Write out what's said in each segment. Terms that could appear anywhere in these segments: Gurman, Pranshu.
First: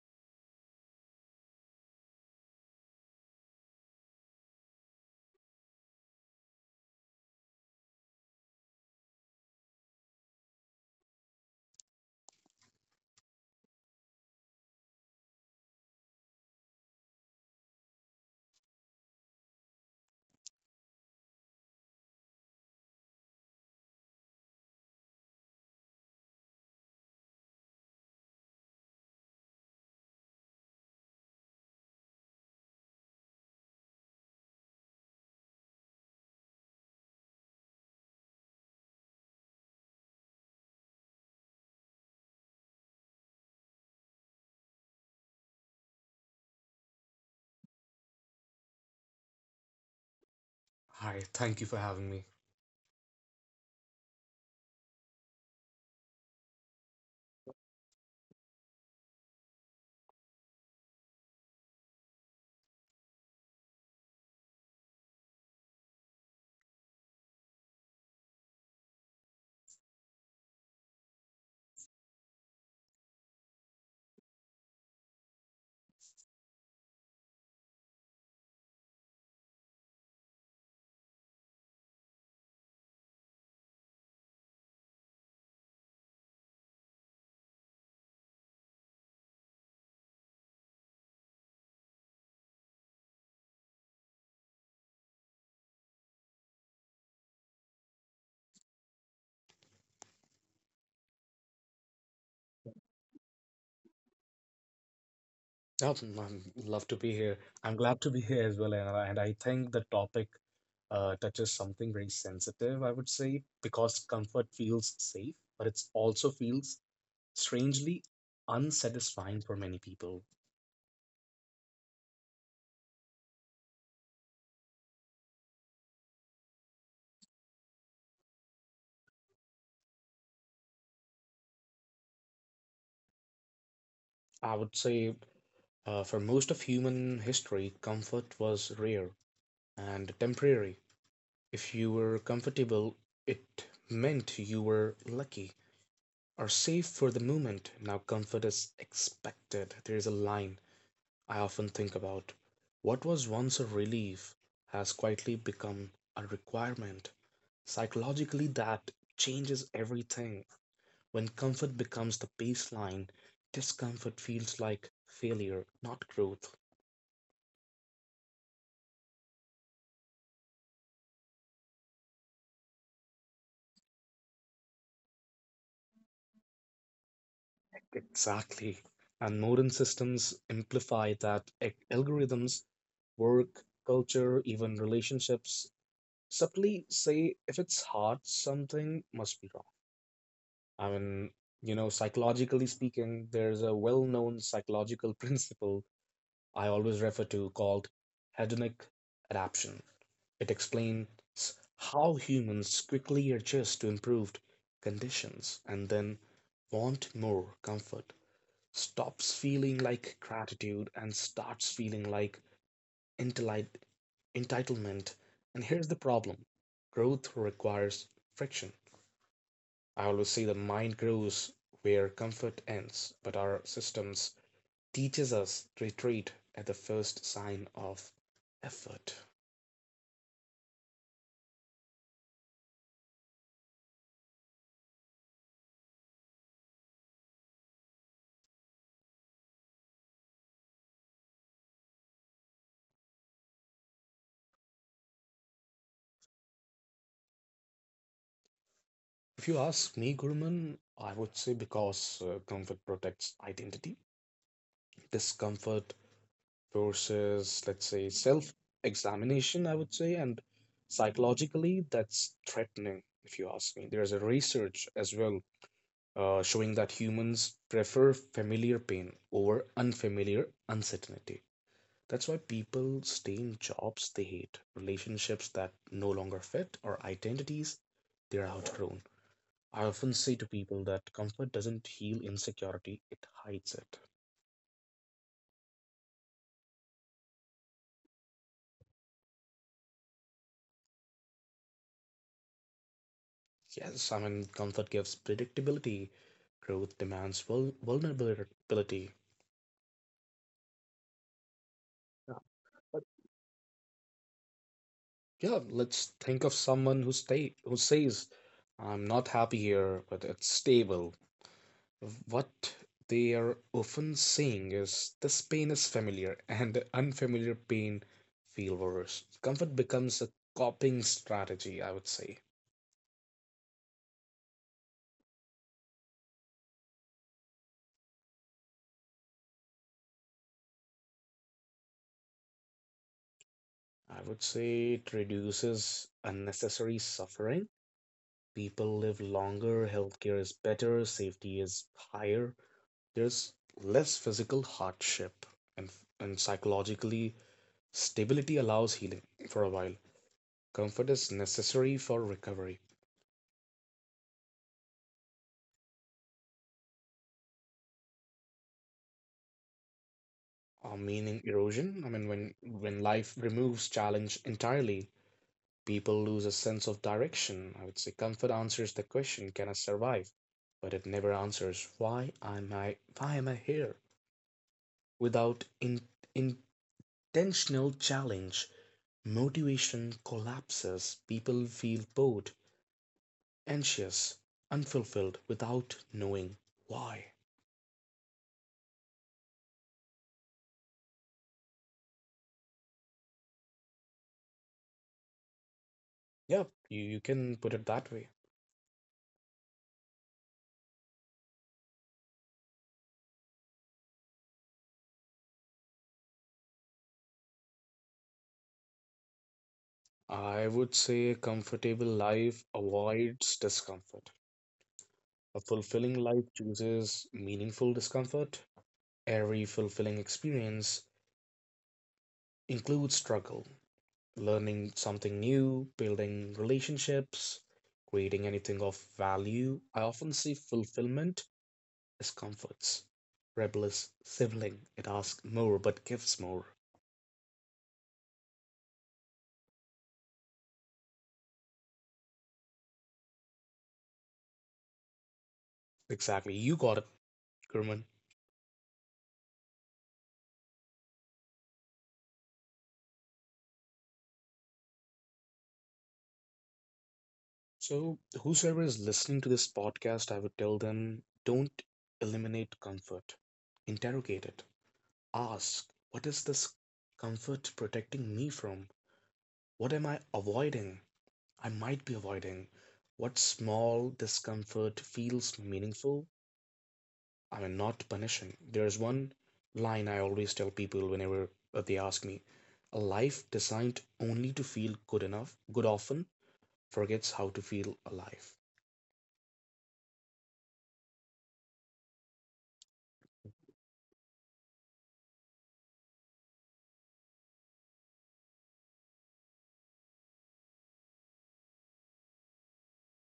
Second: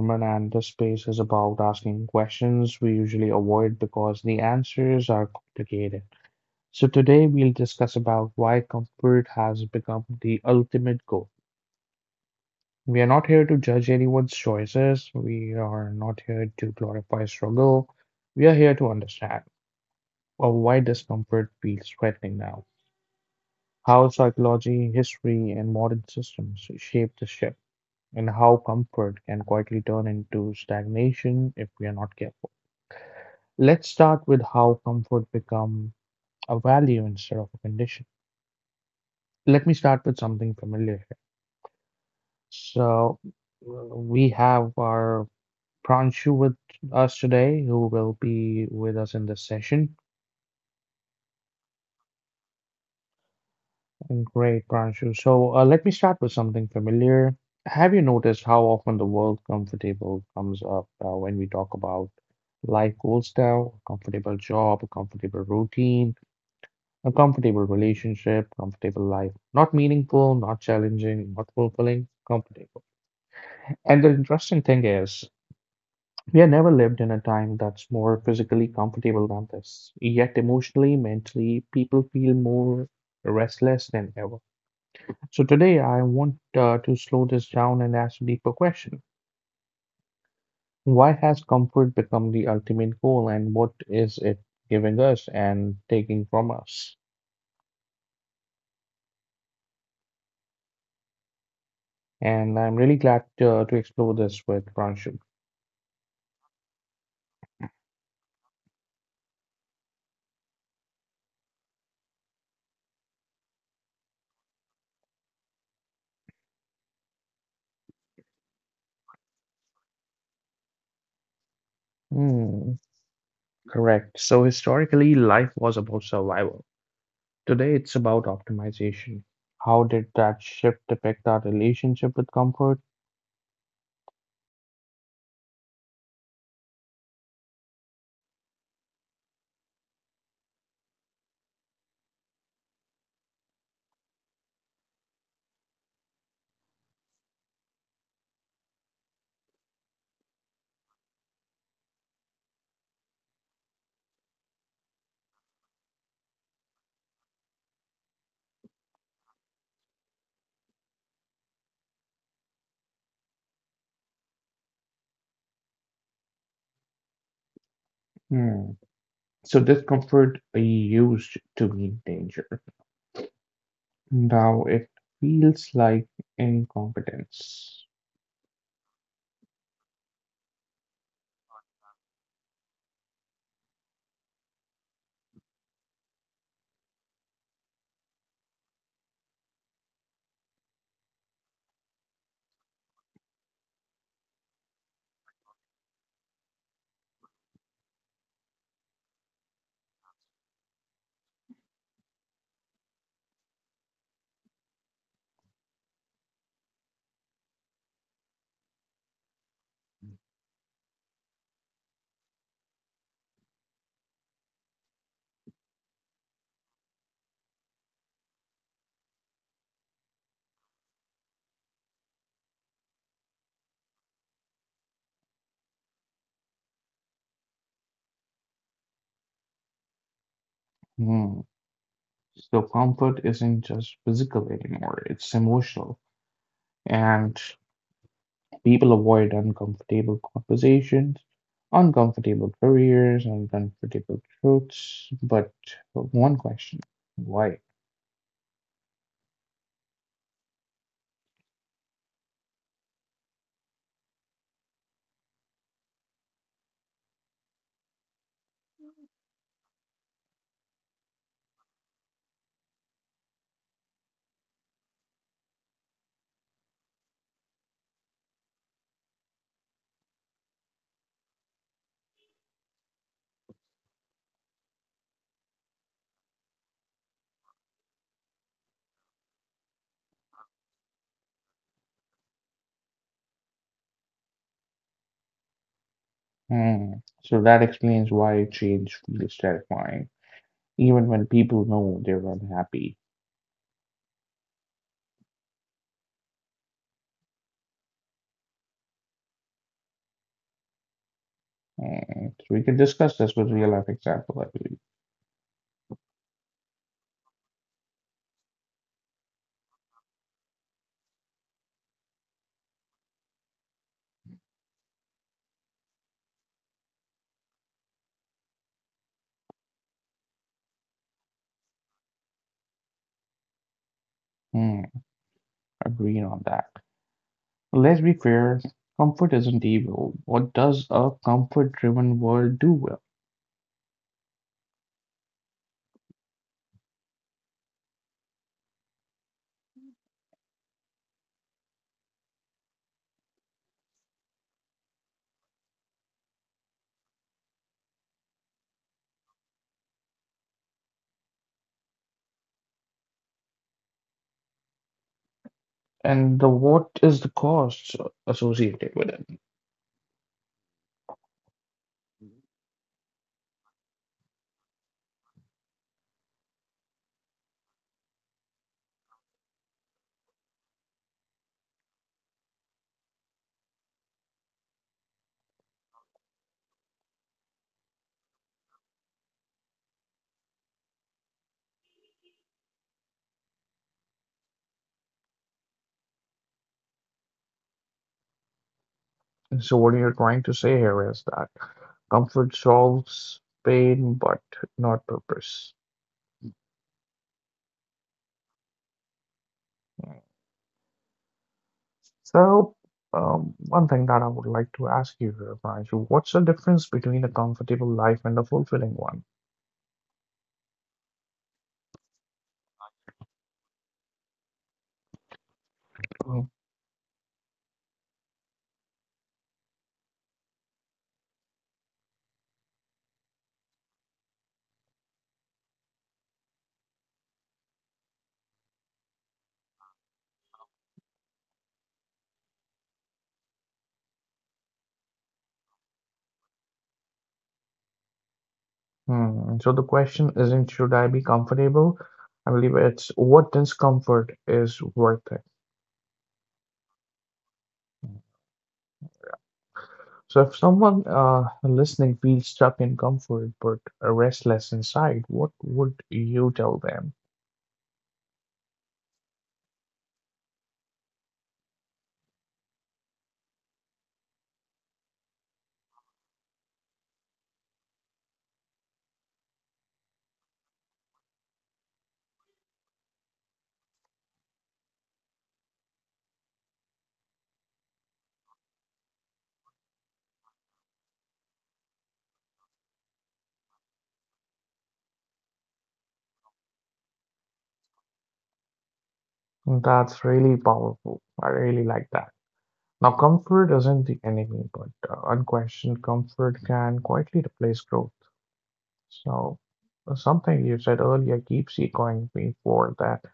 Gurman, and this space is about asking questions we usually avoid because the answers are complicated. So, today we'll discuss about why comfort has become the ultimate goal. We are not here to judge anyone's choices, we are not here to glorify struggle. We are here to understand why discomfort feels threatening now, how psychology, history, and modern systems shape the shift. And how comfort can quietly turn into stagnation if we are not careful. Let's start with how comfort become a value instead of a condition. Let me start with something familiar here. So we have our Pranshu with us today, who will be with us in this session. Hi, thank you for having me. Great, Pranshu. So let me start with something familiar. Have you noticed how often the word comfortable comes up when we talk about life goals now? A comfortable job, a comfortable routine, a comfortable relationship, comfortable life. Not meaningful, not challenging, not fulfilling, comfortable. And the interesting thing is, we have never lived in a time that's more physically comfortable than this. Yet emotionally, mentally, people feel more restless than ever. So today I want to slow this down and ask a deeper question. Why has comfort become the ultimate goal and what is it giving us and taking from us? And I'm really glad to explore this with Pranshul. Oh, I'm love to be here. I'm glad to be here as well, and I think the topic touches something very sensitive, I would say, because comfort feels safe, but it also feels strangely unsatisfying for many people. Hmm, correct. So historically, life was about survival. Today it's about optimization. How did that shift affect our relationship with comfort? I would say for most of human history, comfort was rare and temporary. If you were comfortable, it meant you were lucky. Are safe for the moment. Now comfort is expected. There is a line I often think about. What was once a relief has quietly become a requirement. Psychologically, that changes everything. When comfort becomes the baseline, discomfort feels like failure, not growth. Hmm. So discomfort used to mean danger. Now it feels like incompetence. Exactly. And modern systems amplify that. Algorithms, work, culture, even relationships subtly say if it's hard, something must be wrong. I mean, psychologically speaking, there's a well known psychological principle I always refer to called hedonic adaptation. It explains how humans quickly adjust to improved conditions and then want more comfort, stops feeling like gratitude and starts feeling like entili- entitlement. And here's the problem growth requires friction. I always say the mind grows where comfort ends, but our systems teaches us to retreat at the first sign of effort. Hmm. So comfort isn't just physical anymore, it's emotional. And people avoid uncomfortable conversations, uncomfortable careers, uncomfortable truths. But one question, why? If you ask me, Gurman, I would say because comfort protects identity. Discomfort forces, let's say, self examination, I would say, and psychologically, that's threatening, if you ask me. There's a research as well showing that humans prefer familiar pain over unfamiliar uncertainty. That's why people stay in jobs they hate, relationships that no longer fit, or identities they're outgrown. I often say to people that comfort doesn't heal insecurity, it hides it. Hmm. So that explains why change feels terrifying, even when people know they're unhappy. Yes, I mean, comfort gives predictability, growth demands vulnerability. Hmm. Yeah, So we can but discuss this with real life example, I believe. yeah, let's think of someone who stay who says, "I'm not happy here, but it's stable." What they are often saying is, this pain is familiar, and the unfamiliar pain feel worse. Comfort becomes a coping strategy, I would say. Hmm. Agreeing on that. Let's be fair, comfort isn't evil. What does a comfort-driven world do well? I would say it reduces unnecessary suffering. People live longer, healthcare is better, safety is higher. There's less physical hardship, and, and psychologically, stability allows healing for a while. Comfort is necessary for recovery. And the what is the cost associated with it? Meaning erosion. I mean, when life removes challenge entirely, people lose a sense of direction. I would say comfort answers the question, "Can I survive?" But it never answers, "Why am I? Why am I here?" Without intentional challenge, motivation collapses. People feel bored, anxious, unfulfilled, without knowing why. So what you're trying to say here is that comfort solves pain, but not purpose. Yep, you can put it that way. Hmm. So, one thing that I would like to ask you here, Pranshu, what's the difference between a comfortable life and a fulfilling one? I would say a comfortable life avoids discomfort. A fulfilling Mhm. life chooses meaningful discomfort. Every fulfilling experience includes struggle, learning something new, building relationships, creating anything of value. I often see fulfillment as comforts. Rebellious sibling, it asks more but gives more. Hmm. So the question isn't should I be comfortable? I believe it's what discomfort is worth it. Exactly, you got it, Kerman. So if someone listening feels stuck in comfort but restless inside, what would you tell them? So, whosoever is listening to this podcast, I would tell them don't eliminate comfort, interrogate it. Ask, what is this comfort protecting me from? What am I avoiding? I might be avoiding. What small discomfort feels meaningful? I mean, not punishing. There's one line I always tell people whenever they ask me a life designed only to feel good enough, good often forgets how to feel alive. That's really powerful. I really like that. Now, comfort isn't the enemy, but unquestioned comfort can quietly replace growth. So, something you said earlier keeps echoing me for that.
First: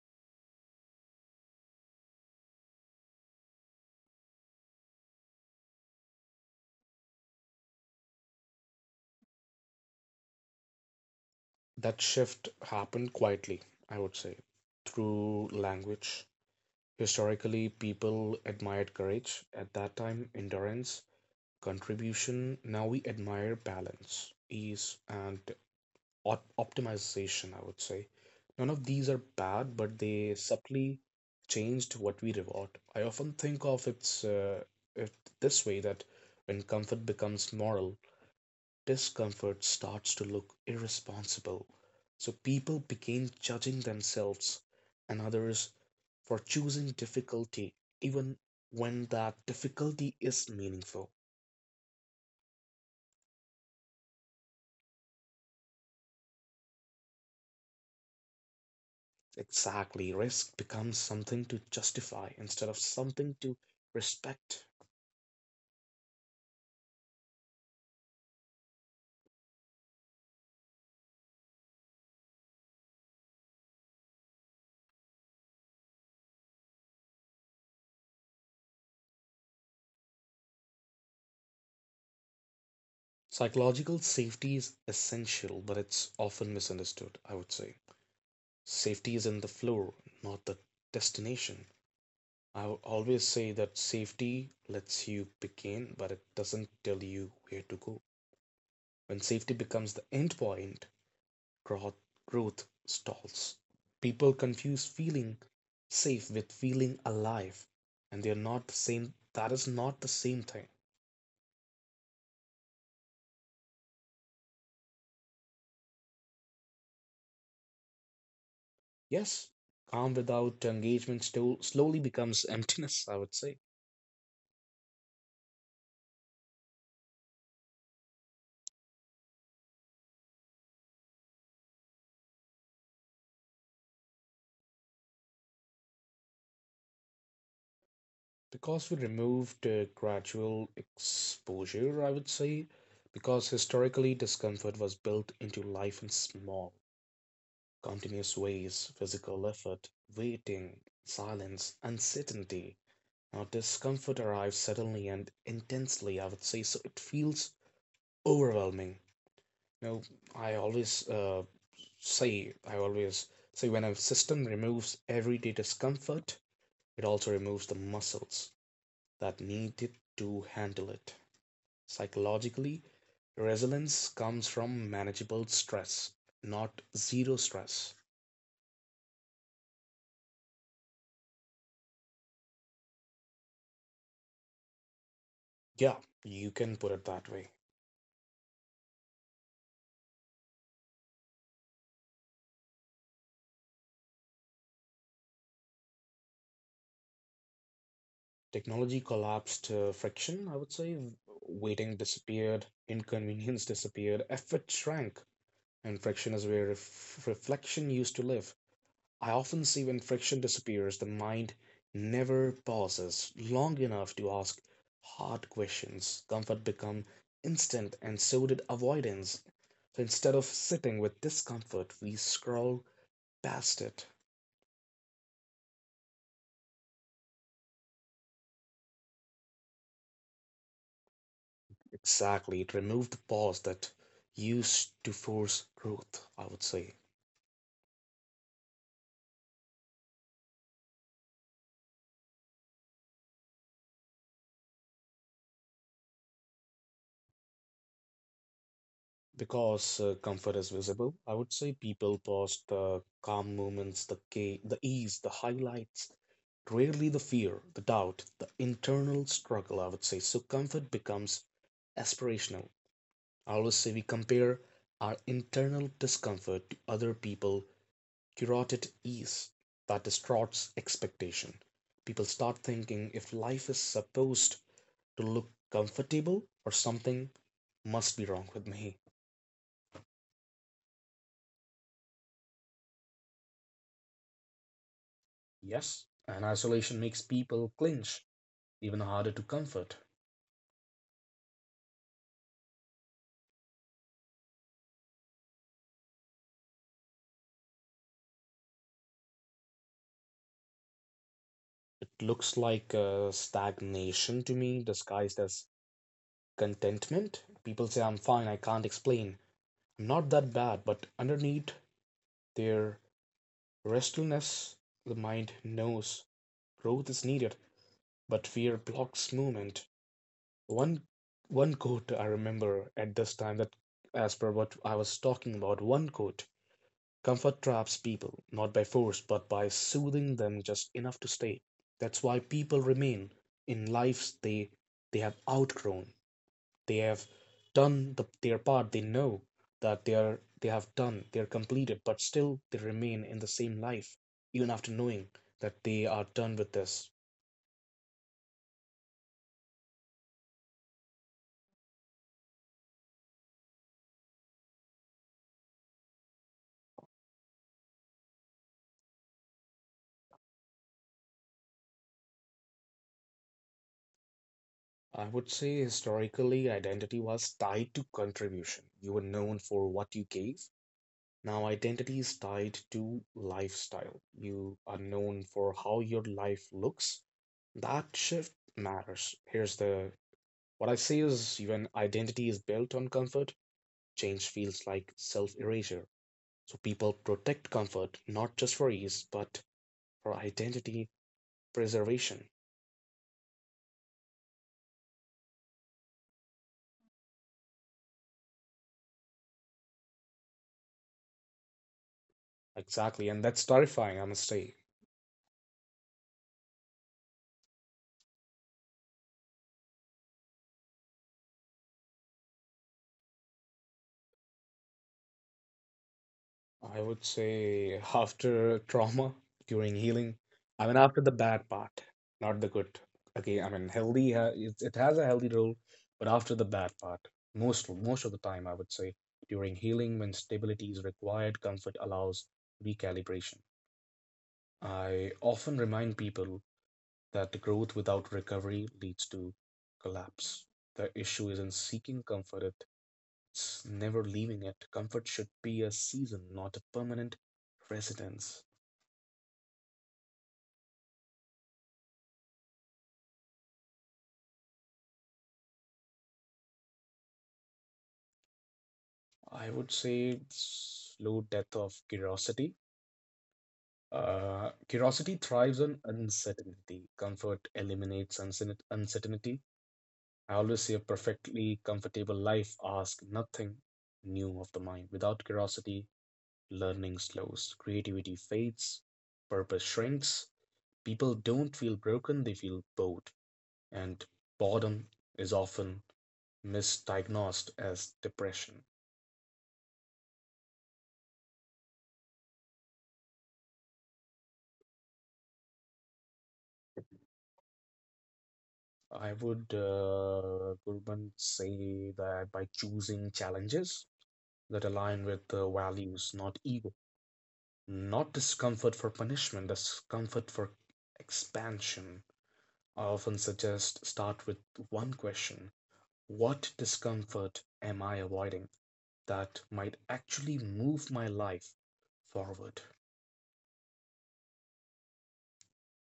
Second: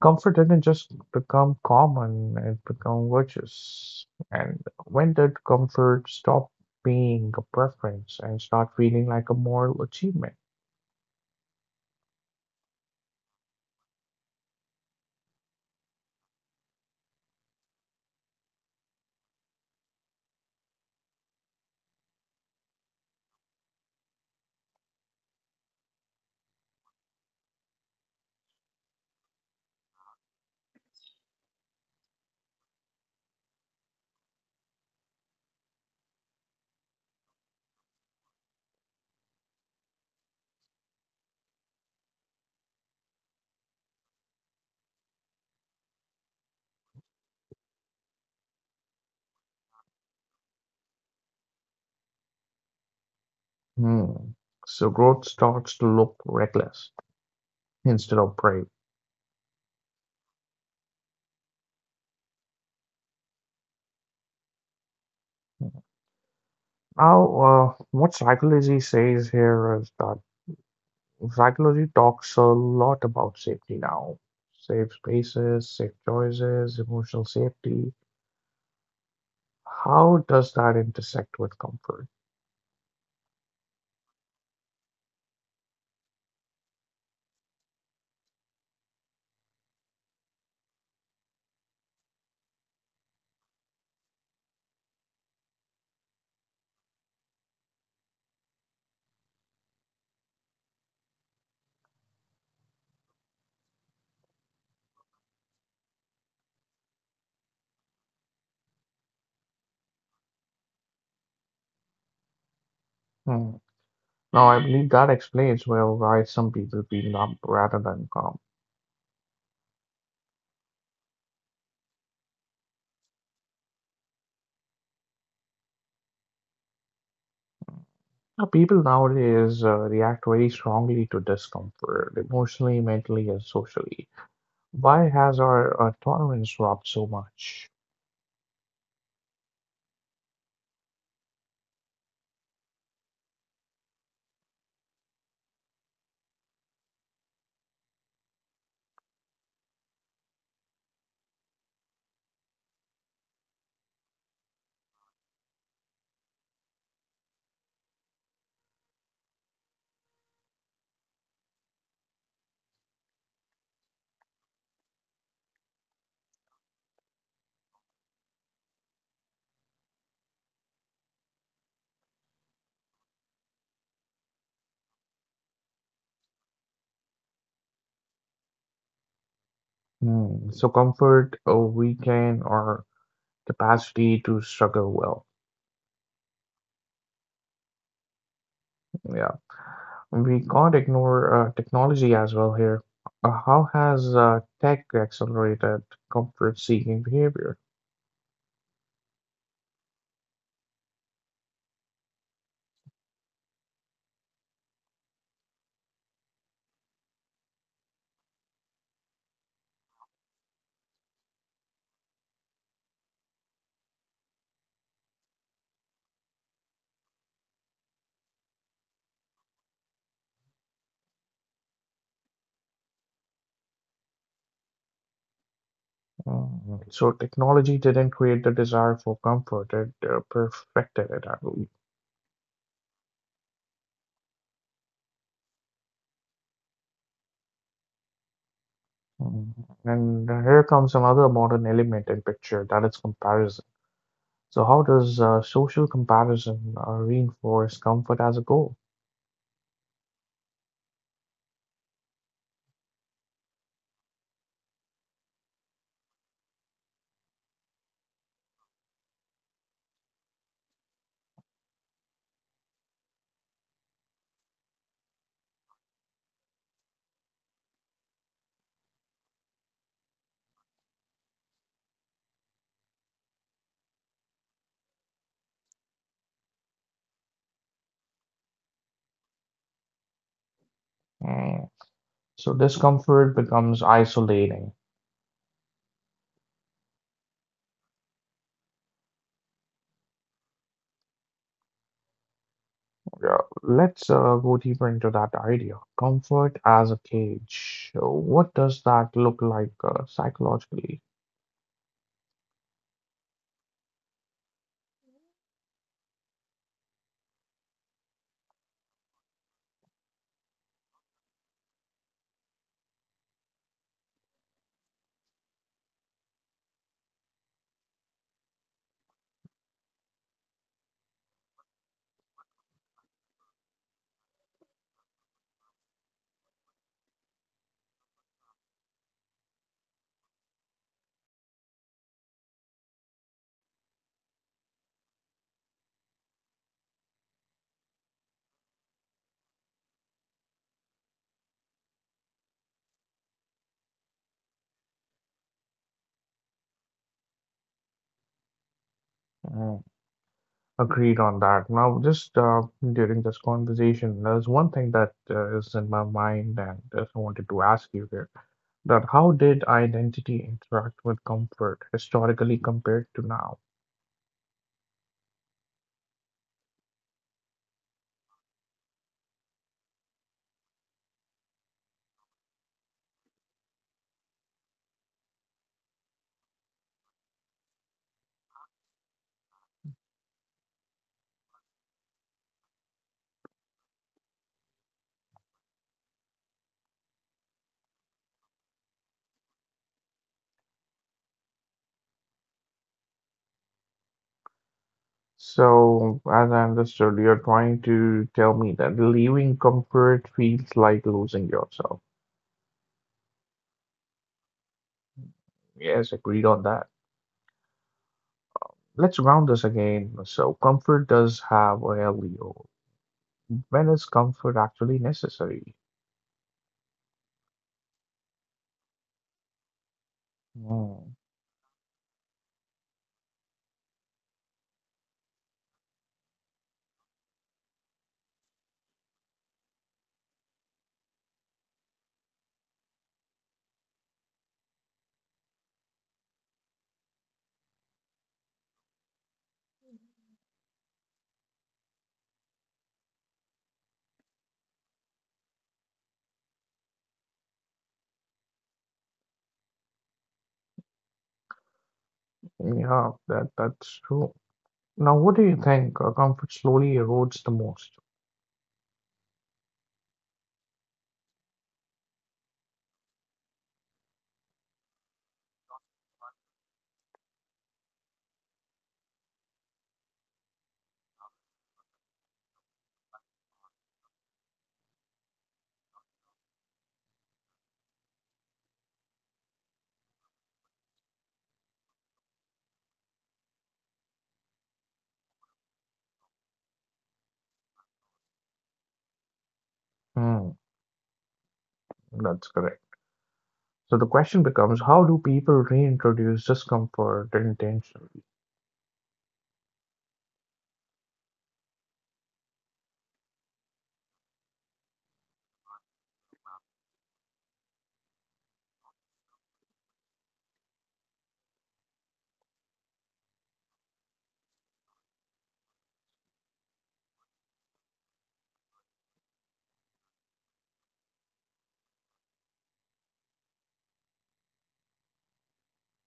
Comfort didn't just become common, it became virtuous. And when did comfort stop being a preference and start feeling like a moral achievement? That shift happened quietly, I would say, through language. Historically, people admired courage, at that time endurance, contribution. Now we admire balance, ease, and optimization, I would say. None of these are bad, but they subtly changed what we reward. I often think of it this way that when comfort becomes moral, discomfort starts to look irresponsible. So people begin judging themselves and others for choosing difficulty even when that difficulty is meaningful. Hmm. So, growth starts to look reckless instead of brave. Exactly. Risk becomes something to justify instead of something to respect. Now, what psychology says here is that psychology talks a lot about safety now. Safe spaces, safe choices, emotional safety. How does that intersect with comfort? Psychological safety is essential, but it's often misunderstood, I would say. Safety is in the floor, not the destination. I will always say that safety lets you begin, but it doesn't tell you where to go. When safety becomes the end point, growth stalls. People confuse feeling safe with feeling alive, and they are not the same. That is not the same thing. Hmm. Now, I believe that explains well why some people feel numb rather than calm. Yes, calm without engagement still slowly becomes emptiness, I would say. Now, people nowadays react very strongly to discomfort, emotionally, mentally, and socially. Why has our tolerance dropped so much? Because we removed gradual exposure, I would say, because historically discomfort was built into life in small, continuous ways physical effort, waiting, silence, uncertainty. Now, discomfort arrives suddenly and intensely, I would say. So it feels overwhelming. You know, I always uh, I always say when a system removes everyday discomfort, it also removes the muscles that need it to handle it. Psychologically, resilience comes from manageable stress, not zero stress. Hmm. So, comfort, a weekend, or capacity to struggle well. Yeah, you can put it that way. Yeah. We can't ignore technology as well here. How has tech accelerated comfort-seeking behavior? Technology collapsed friction, I would say. Waiting disappeared, inconvenience disappeared, effort shrank, and friction is where reflection used to live. I often see when friction disappears, the mind never pauses long enough to ask hard questions. Comfort become instant, and so did avoidance. So instead of sitting with discomfort, we scroll past it. So technology didn't create the desire for comfort, it perfected it, I believe. Exactly, it removed the pause that used to force growth, I would say. Mm, And here comes another modern element in picture, that is comparison. So how does social comparison reinforce comfort as a goal? Because comfort is visible, I would say people post the calm moments, the ease, the highlights, rarely the fear, the doubt, the internal struggle, I would say. So comfort becomes aspirational. I always say we compare our internal discomfort to other people curated ease that distorts expectation. People start thinking if life is supposed to look comfortable or something must be wrong with me. Mm, So discomfort becomes isolating. Yes, and isolation makes people clinch, even harder to comfort. Yeah, let's go deeper into that idea. Comfort as a cage. What does that look like psychologically? It looks like stagnation to me, disguised as contentment. People say, I'm fine, I can't explain. I'm not that bad, but underneath their restlessness, the mind knows growth is needed, but fear blocks movement. One one quote I remember at this time that as per what I was talking about, one quote comfort traps people, not by force, but by soothing them just enough to stay. That's why people remain in lives they have outgrown. They have done the, their part. They know that they are they have done, they're completed, but still they remain in the same life, even after knowing that they are done with this. Mm, Agreed on that. Now, just during this conversation, there's one thing that is in my mind, and just wanted to ask you here that how did identity interact with comfort historically compared to now? I would say historically, identity was tied to contribution. You were known for what you gave. Now, identity is tied to lifestyle. You are known for how your life looks. That shift matters. Here's the what I say is when identity is built on comfort, change feels like self erasure. So people protect comfort not just for ease, but for identity preservation. So, as I understood, you're trying to tell me that leaving comfort feels like losing yourself. Exactly, and that's terrifying, I must say. Yes, agreed on that. Let's round this again. So, comfort does have a LEO. When is comfort actually necessary? I would say after trauma, during healing. I mean, Hmm. after the bad part, not the good. Okay, I mean, healthy, it has a healthy role, but after the bad part, most of the time, I would say, during healing, when stability is required, comfort allows recalibration. I often remind people that the growth without recovery leads to collapse. The issue isn't seeking comfort, never leaving it. Comfort should be a season, not a permanent residence. Yeah, that's true. Now, what do you think? Comfort slowly erodes the most. I would say slow death of curiosity. Curiosity thrives on uncertainty. Comfort eliminates uncertainty. I always say a perfectly comfortable life asks nothing new of the mind. Without curiosity, learning slows, creativity fades, purpose shrinks. People don't feel broken, they feel bored. And boredom is often misdiagnosed as depression. Hmm, that's correct. So the question becomes, how do people reintroduce discomfort intentionally? I would, Gurban, say that by choosing challenges that align with the values, not ego, not discomfort for punishment, discomfort for expansion. I often suggest start with one question what discomfort am I avoiding that might actually move my life forward?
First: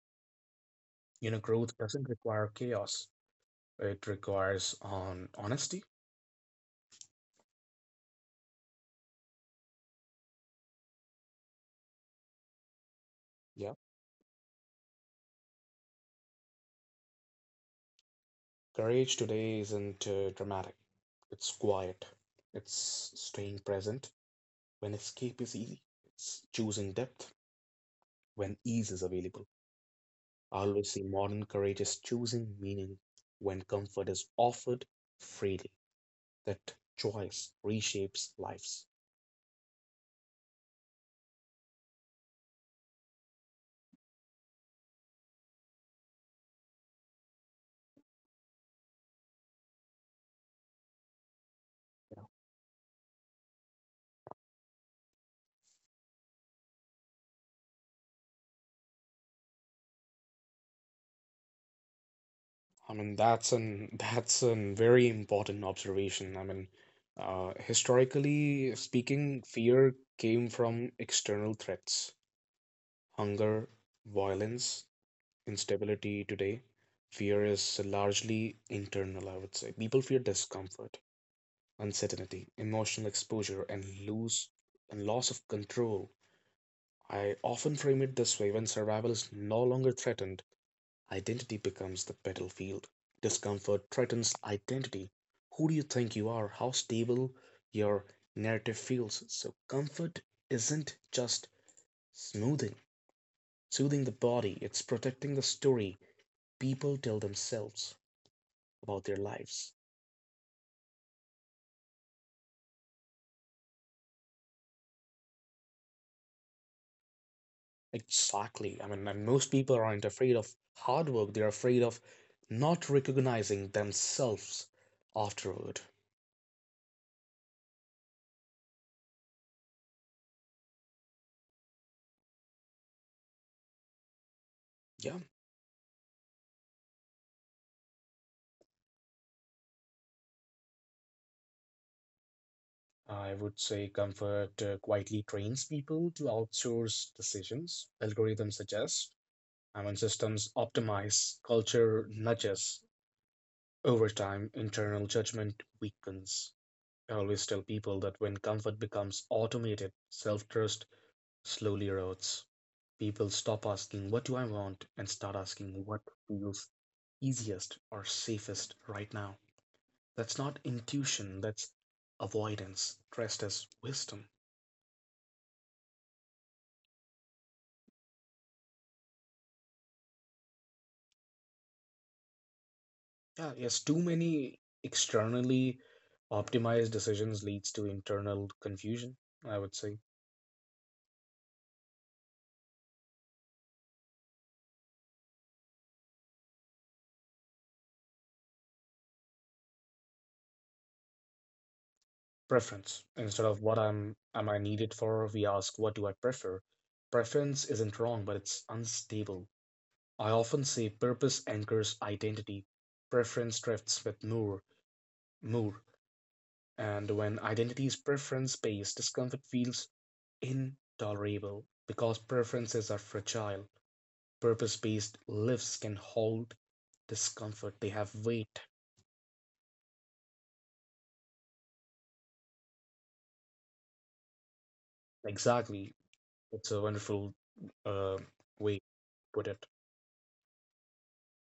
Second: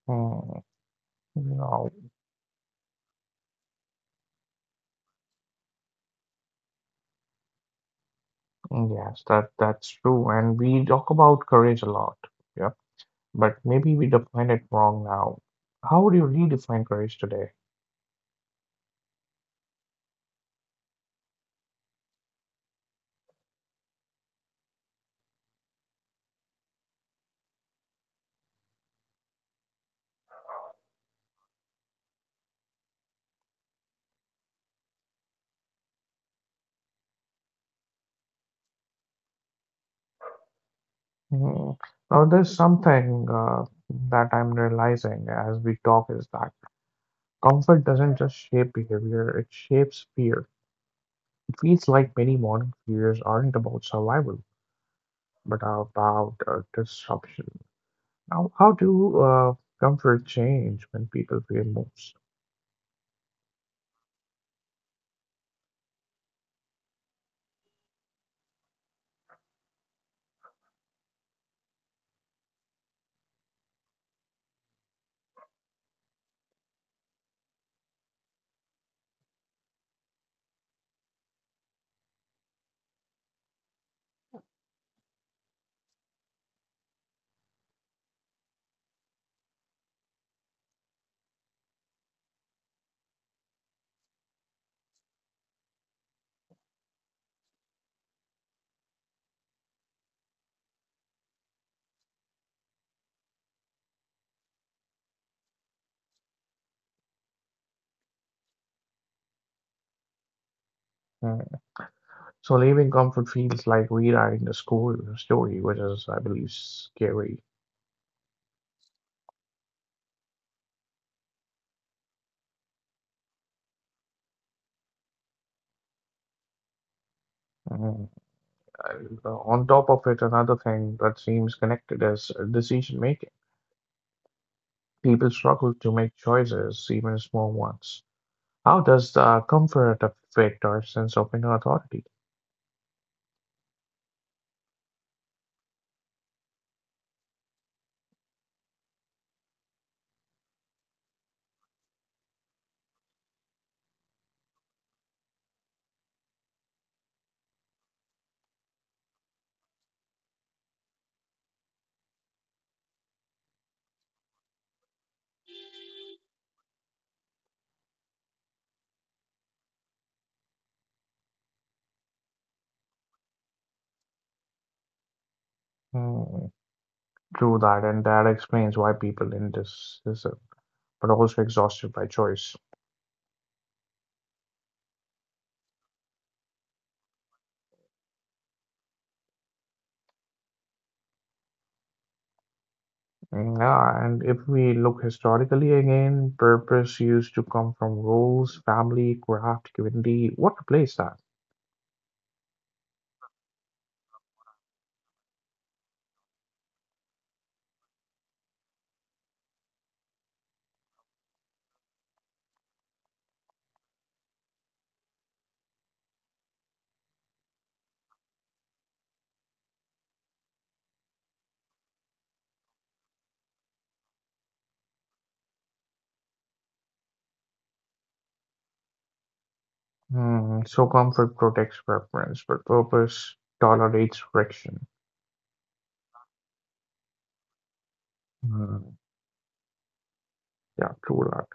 Hmm, You know, growth no, doesn't require chaos, it requires on honesty. yes, that's true. And we talk about courage a lot. Yeah, but maybe we define it wrong now. How would you redefine courage today? Courage today isn't dramatic. It's quiet. It's staying present when escape is easy. It's choosing depth when ease is available. I always see modern courage is choosing meaning when comfort is offered freely. That choice reshapes lives. Hmm. Now, there's something that I'm realizing as we talk is that comfort doesn't just shape behavior, it shapes fear. It feels like many modern fears aren't about survival, but are about disruption. Now, how do comfort change when people fear most? I mean, that's an that's a very important observation. I mean, historically speaking, fear came from external threats, hunger, violence, instability today, fear is largely internal, I would say. People fear discomfort, uncertainty, emotional exposure, and loss of control. I often frame it this way when survival is no longer threatened, identity becomes the battlefield. Discomfort threatens identity. Who do you think you are? How stable your narrative feels. So, comfort isn't just smoothing, soothing the body, it's protecting the story people tell themselves about their lives. Hmm. So, leaving comfort feels like rewriting the school story, which is, I believe, scary. Exactly. I mean, and most people aren't afraid of hard work, they're afraid of not recognizing themselves afterward. Hmm. On top of it, another thing that seems connected is decision making. Yeah. People struggle to make choices, even small ones. How does the comfort affect our sense of inner authority? I would say comfort quietly trains people to outsource decisions. Algorithms suggest, I mean, systems optimize, culture nudges. Over time, internal judgment weakens. I always tell people that when comfort becomes automated, self trust slowly erodes. People stop asking, what do I want? And start asking, what feels easiest or safest right now? That's not intuition, that's avoidance dressed as wisdom. Hmm, true that, and that explains why people in this is, but also exhausted by choice. Yeah, yes, too many externally optimized decisions leads to internal confusion, I would say. Hmm, yeah, and if we look historically again, purpose used to come from roles, family, craft, community. What replaced that? Preference. Instead of what I'm am I needed for, we ask what do I prefer? Preference isn't wrong, but it's unstable. I often say purpose anchors identity, preference drifts with moor, and when identity is preference-based, discomfort feels intolerable because preferences are fragile. Purpose-based lives can hold discomfort. They have weight. Hmm, so comfort protects preference, but purpose tolerates friction. Exactly. It's a wonderful uh, way to Hmm, put it. yeah, true that.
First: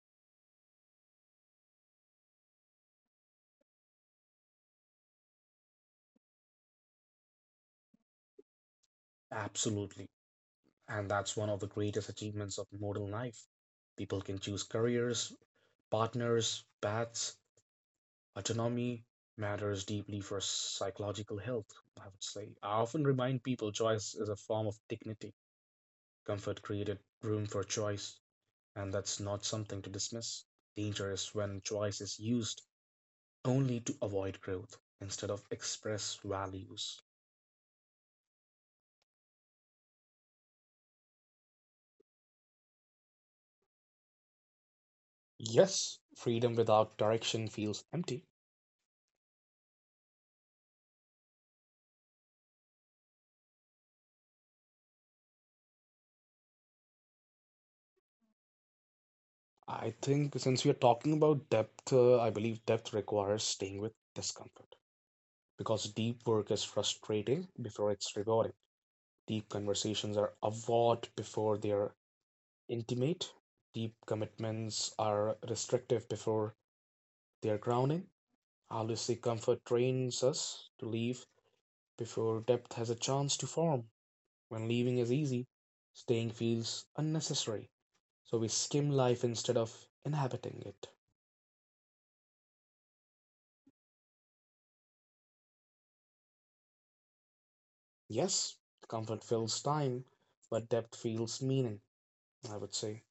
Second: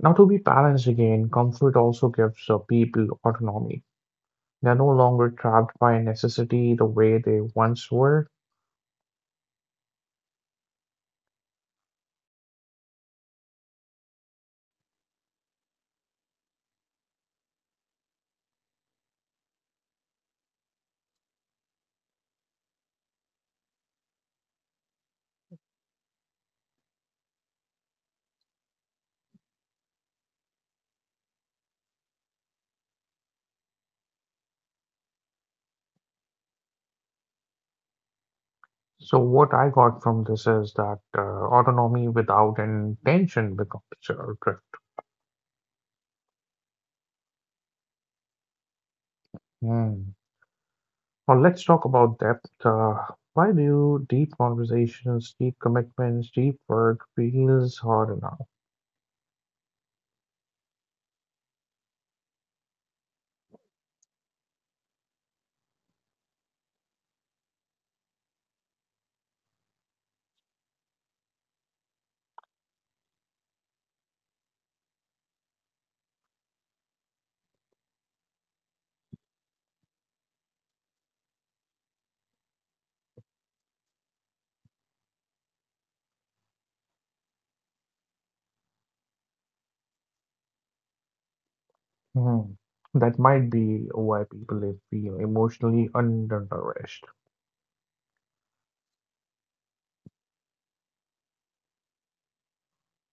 Now, to be balanced again, comfort also gives people autonomy. They're no longer trapped by necessity the way they once were. Absolutely. And that's one of the greatest achievements of modern life. People can choose careers, partners, paths, autonomy matters deeply for psychological health, I would say. I often remind people choice is a form of dignity. Comfort created room for choice, and that's not something to dismiss. Danger is when choice is used only to avoid growth instead of express values. So, what I got from this is that autonomy without intention becomes uh, drift. Yes, freedom without direction feels empty. Hmm. Well, let's talk about depth. Why do deep conversations, deep commitments, deep work feels hard enough? I think since we are talking about depth, I believe depth requires staying with discomfort because deep work is frustrating before it's rewarding. Deep conversations are avowed before they're intimate. Deep commitments are restrictive before they're grounding. Holistic comfort trains us to leave before depth has a chance to form. When leaving is easy, staying feels unnecessary. So we skim life instead of inhabiting it. Hmm. That might be why people feel emotionally undernourished. Yes, comfort fills time, but depth feels meaning, I would say.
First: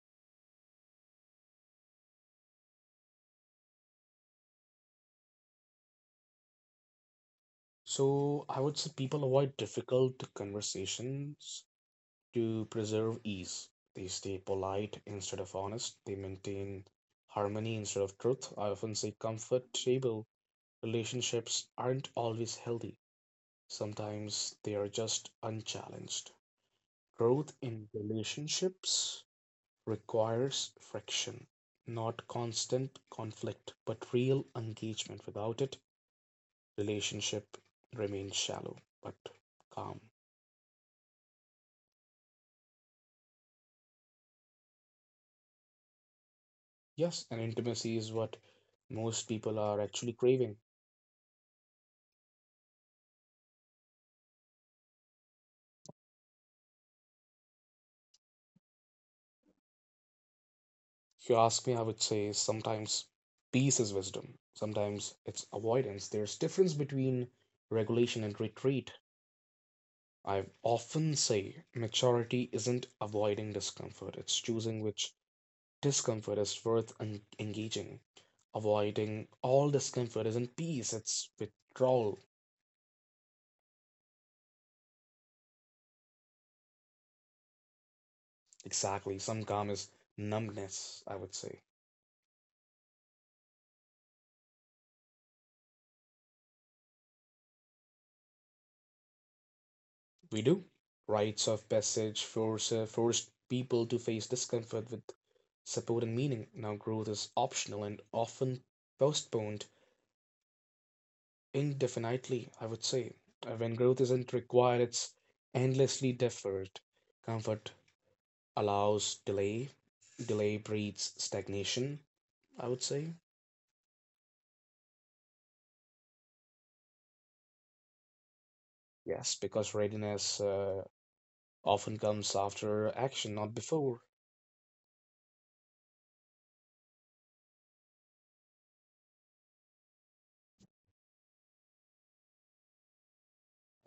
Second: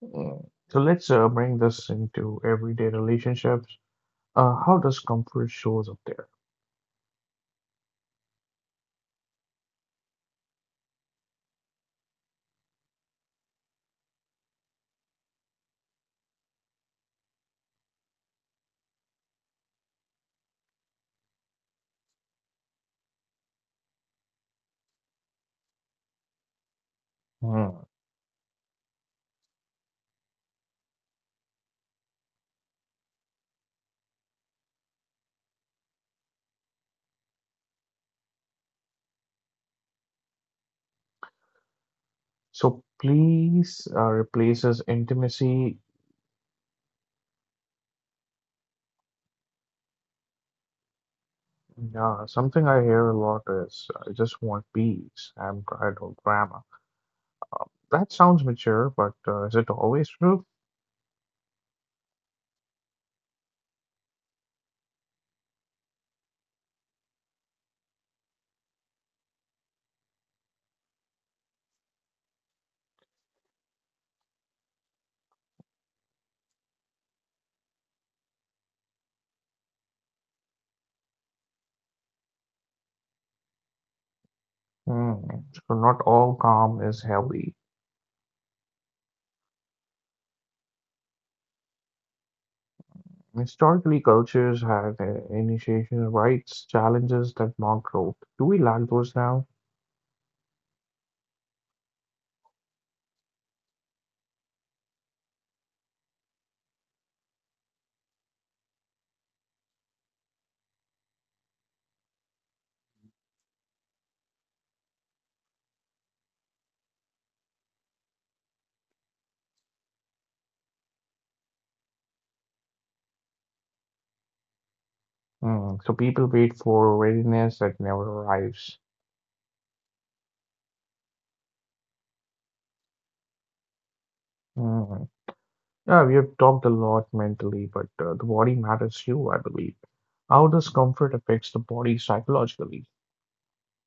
Hmm. So let's bring this into everyday relationships. How does comfort shows up there? So I would say people avoid difficult conversations to preserve ease. They stay polite instead of honest. They maintain harmony instead of truth. I often say comfortable relationships aren't always healthy. Sometimes they are just unchallenged. Growth Hmm. in relationships requires friction, not constant conflict, but real engagement. Without it, relationship remains shallow but calm. So please replaces intimacy. Yes, and intimacy is what most people are actually craving. Something I hear a lot is I just want peace. I'm tired of drama. That sounds mature, but is it always true? If you ask me, I would say sometimes peace is wisdom, sometimes it's avoidance. There's difference between regulation and retreat. I often say maturity isn't avoiding discomfort, it's choosing which discomfort is worth engaging. Avoiding all discomfort isn't peace, it's withdrawal. Hmm. So not all calm is healthy. Exactly, some calm is numbness, I would say. Historically, cultures had initiation rites, challenges that mark growth. Do we lack those now? We do. Rites of passage force, forced people to face discomfort with support and meaning. Now, growth is optional and often postponed indefinitely, I would say. When growth isn't required, it's endlessly deferred. Comfort allows delay, delay breeds stagnation, I would say. Hmm, so people wait for readiness that never arrives. Yes, because readiness often comes after action, not before. Hmm. Yeah, we have talked a lot mentally, but the body matters too, I believe. How does comfort affects the body psychologically?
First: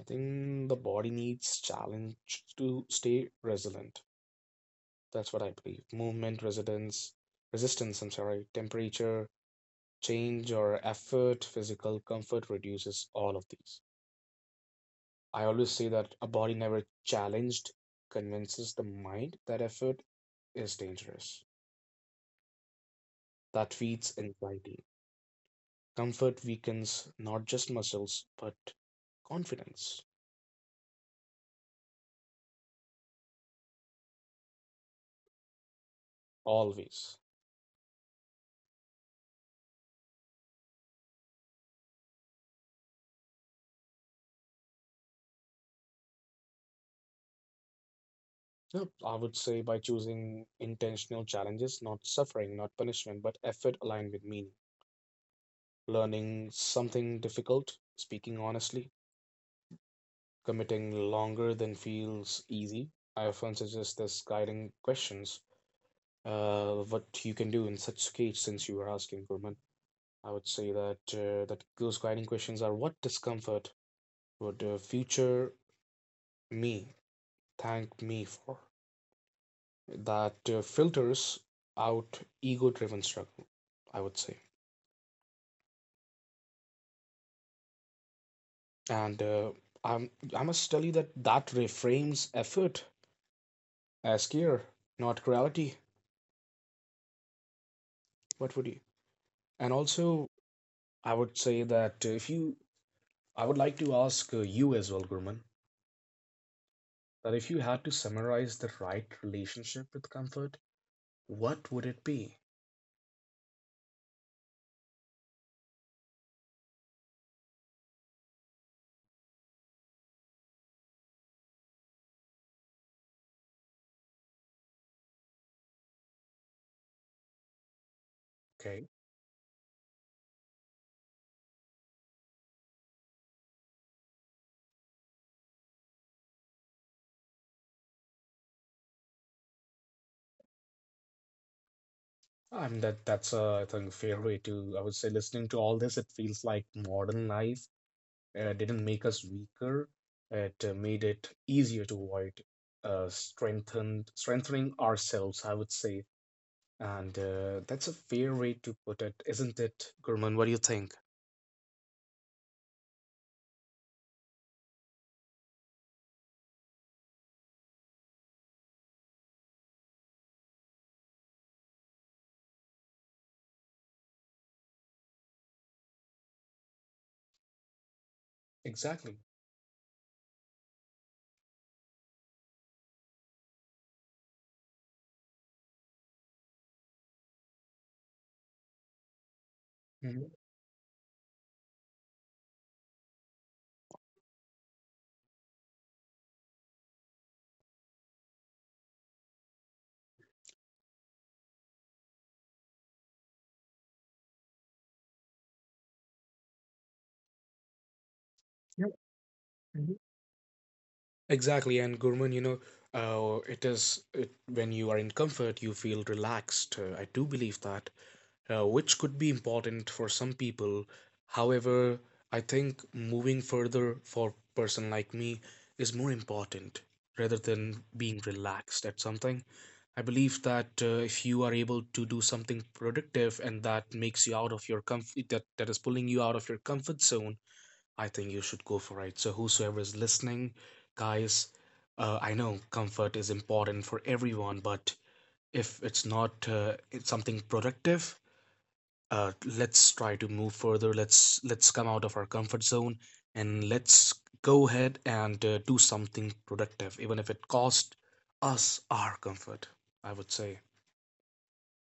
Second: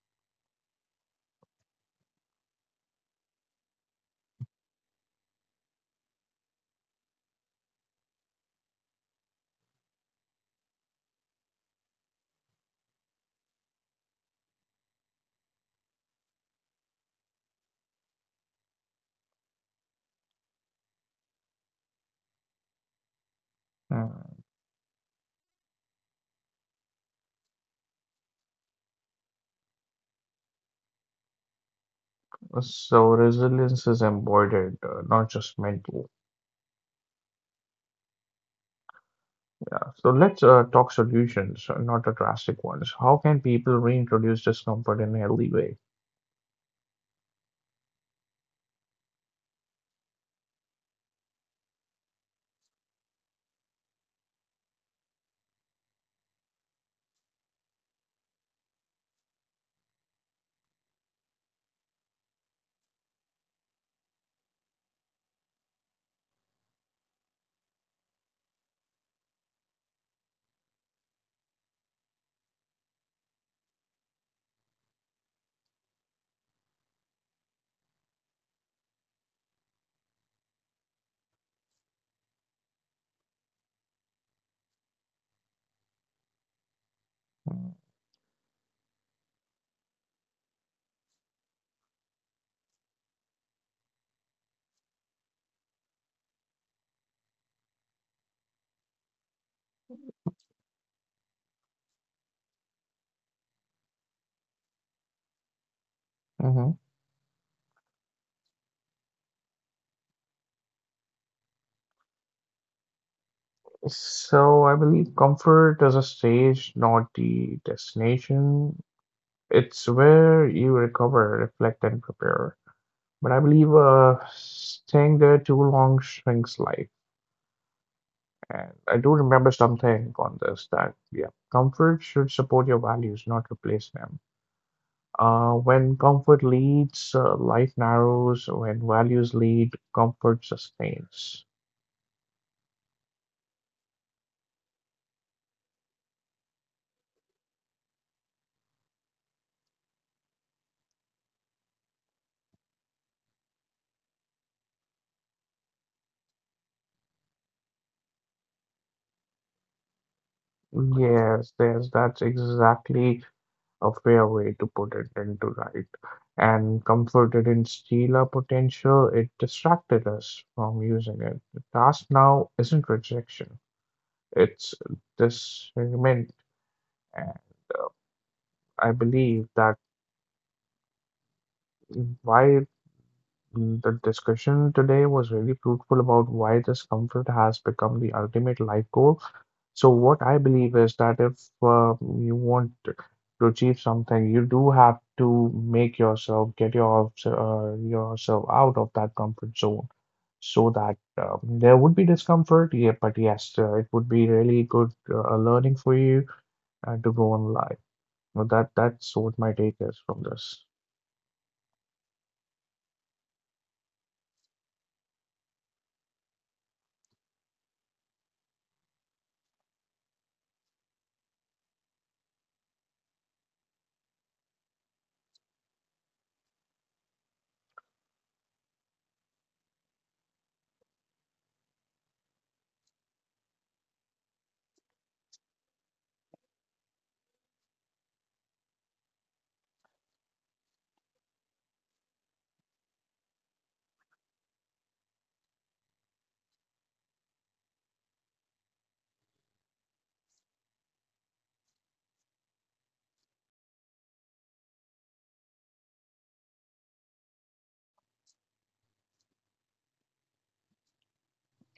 I think the body needs challenge to stay resilient. That's what I believe. Movement, resistance, I'm sorry, temperature, change or effort, physical comfort reduces all of these. I always say that a body never challenged convinces the mind that effort is dangerous. That feeds Hmm, anxiety. Comfort weakens not just muscles, but confidence, so resilience is embodied, not just mental. always. Yeah. So let's talk solutions, not the drastic ones. How can people reintroduce discomfort in a healthy way? Yep. I would say by choosing intentional challenges, not suffering, not punishment, but effort aligned with meaning. Learning something difficult, speaking honestly, committing longer than feels easy. I often suggest this guiding questions. What you can do in such case, since you are asking, Gurman, I would say that that those guiding questions are what discomfort would future me thank me for? That filters out ego-driven struggle, I would say, Hmm. and I'm, I must tell you that that reframes effort as care, not cruelty. What would you? And also, I would say that if I would like to ask you as well, Gurman, Mm-hmm. that if you had to summarize the right relationship with comfort, what would it be? So I believe comfort is a stage, not the destination. It's where you recover, reflect, and prepare. But I believe staying there too long shrinks life. And Okay. I do remember something on this that, yeah, comfort should support your values, not replace them. When comfort leads, life narrows. When values lead, comfort sustains. I mean that that's a I think fair way to, I would say, listening to all this it feels like modern life didn't make us weaker, it made it easier to avoid, strengthened strengthening ourselves, I would say. And that's a fair way to put it, isn't it, Gurman? What do you think? Yes, yes, that's exactly a fair way to put it into right. And comforted in Sheila potential, it distracted us from using it. The task now isn't rejection, it's discernment. And I Exactly. believe that why the discussion today was really fruitful about why this comfort has become the ultimate life goal. So what Mhm. I believe is that if you want to achieve something, you do have to make yourself get yourself out of that comfort zone so that there would be discomfort, yeah, but yes, it would be really good learning for you to go on life. Well, that Yep. that's what my take Mhm. is from this. Exactly. And Gurman, you know, when you are in comfort, you feel relaxed. I do believe that, which could be important for some people. However, I think moving further for person like me is more important rather than being relaxed at something. I believe that if you are able to do something productive and that makes you out of your comfort, that is pulling you out of your comfort zone, I think you should go for it. So, whosoever is listening, guys, I know comfort is important for everyone, but if it's not it's something productive, uh, let's try to move further, let's come out of our comfort zone and let's go ahead and do something productive even if it costs us our comfort, I would say.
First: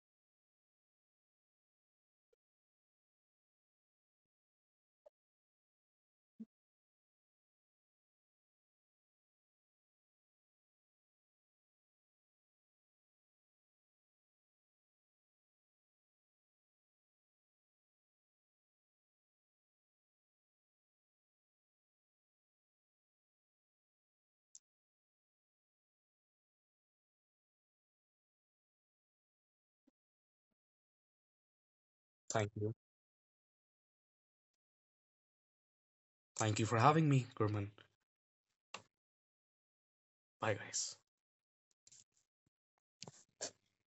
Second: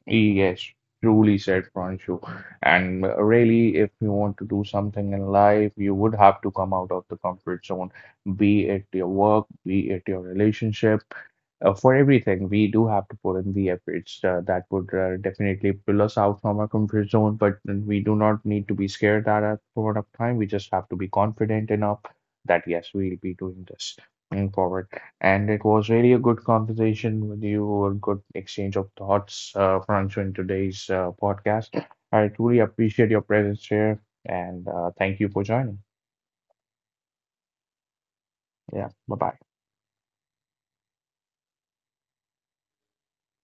Yes, truly said Pranshu. And really, if you want to do something in life, you would have to come out of the comfort zone, be it your work, be it your relationship. For everything, we do have to put in the efforts that would definitely pull us out from our comfort zone, but then we do not need to be scared at that point of time. We just have to be confident enough that, yes, we'll be doing this going forward. And it was really a good conversation with you, a good exchange of thoughts, Franco, in today's podcast. I Thank truly you. appreciate your presence here and thank you for joining. Thank you for having me, gurman. Yeah, bye bye. Bye guys.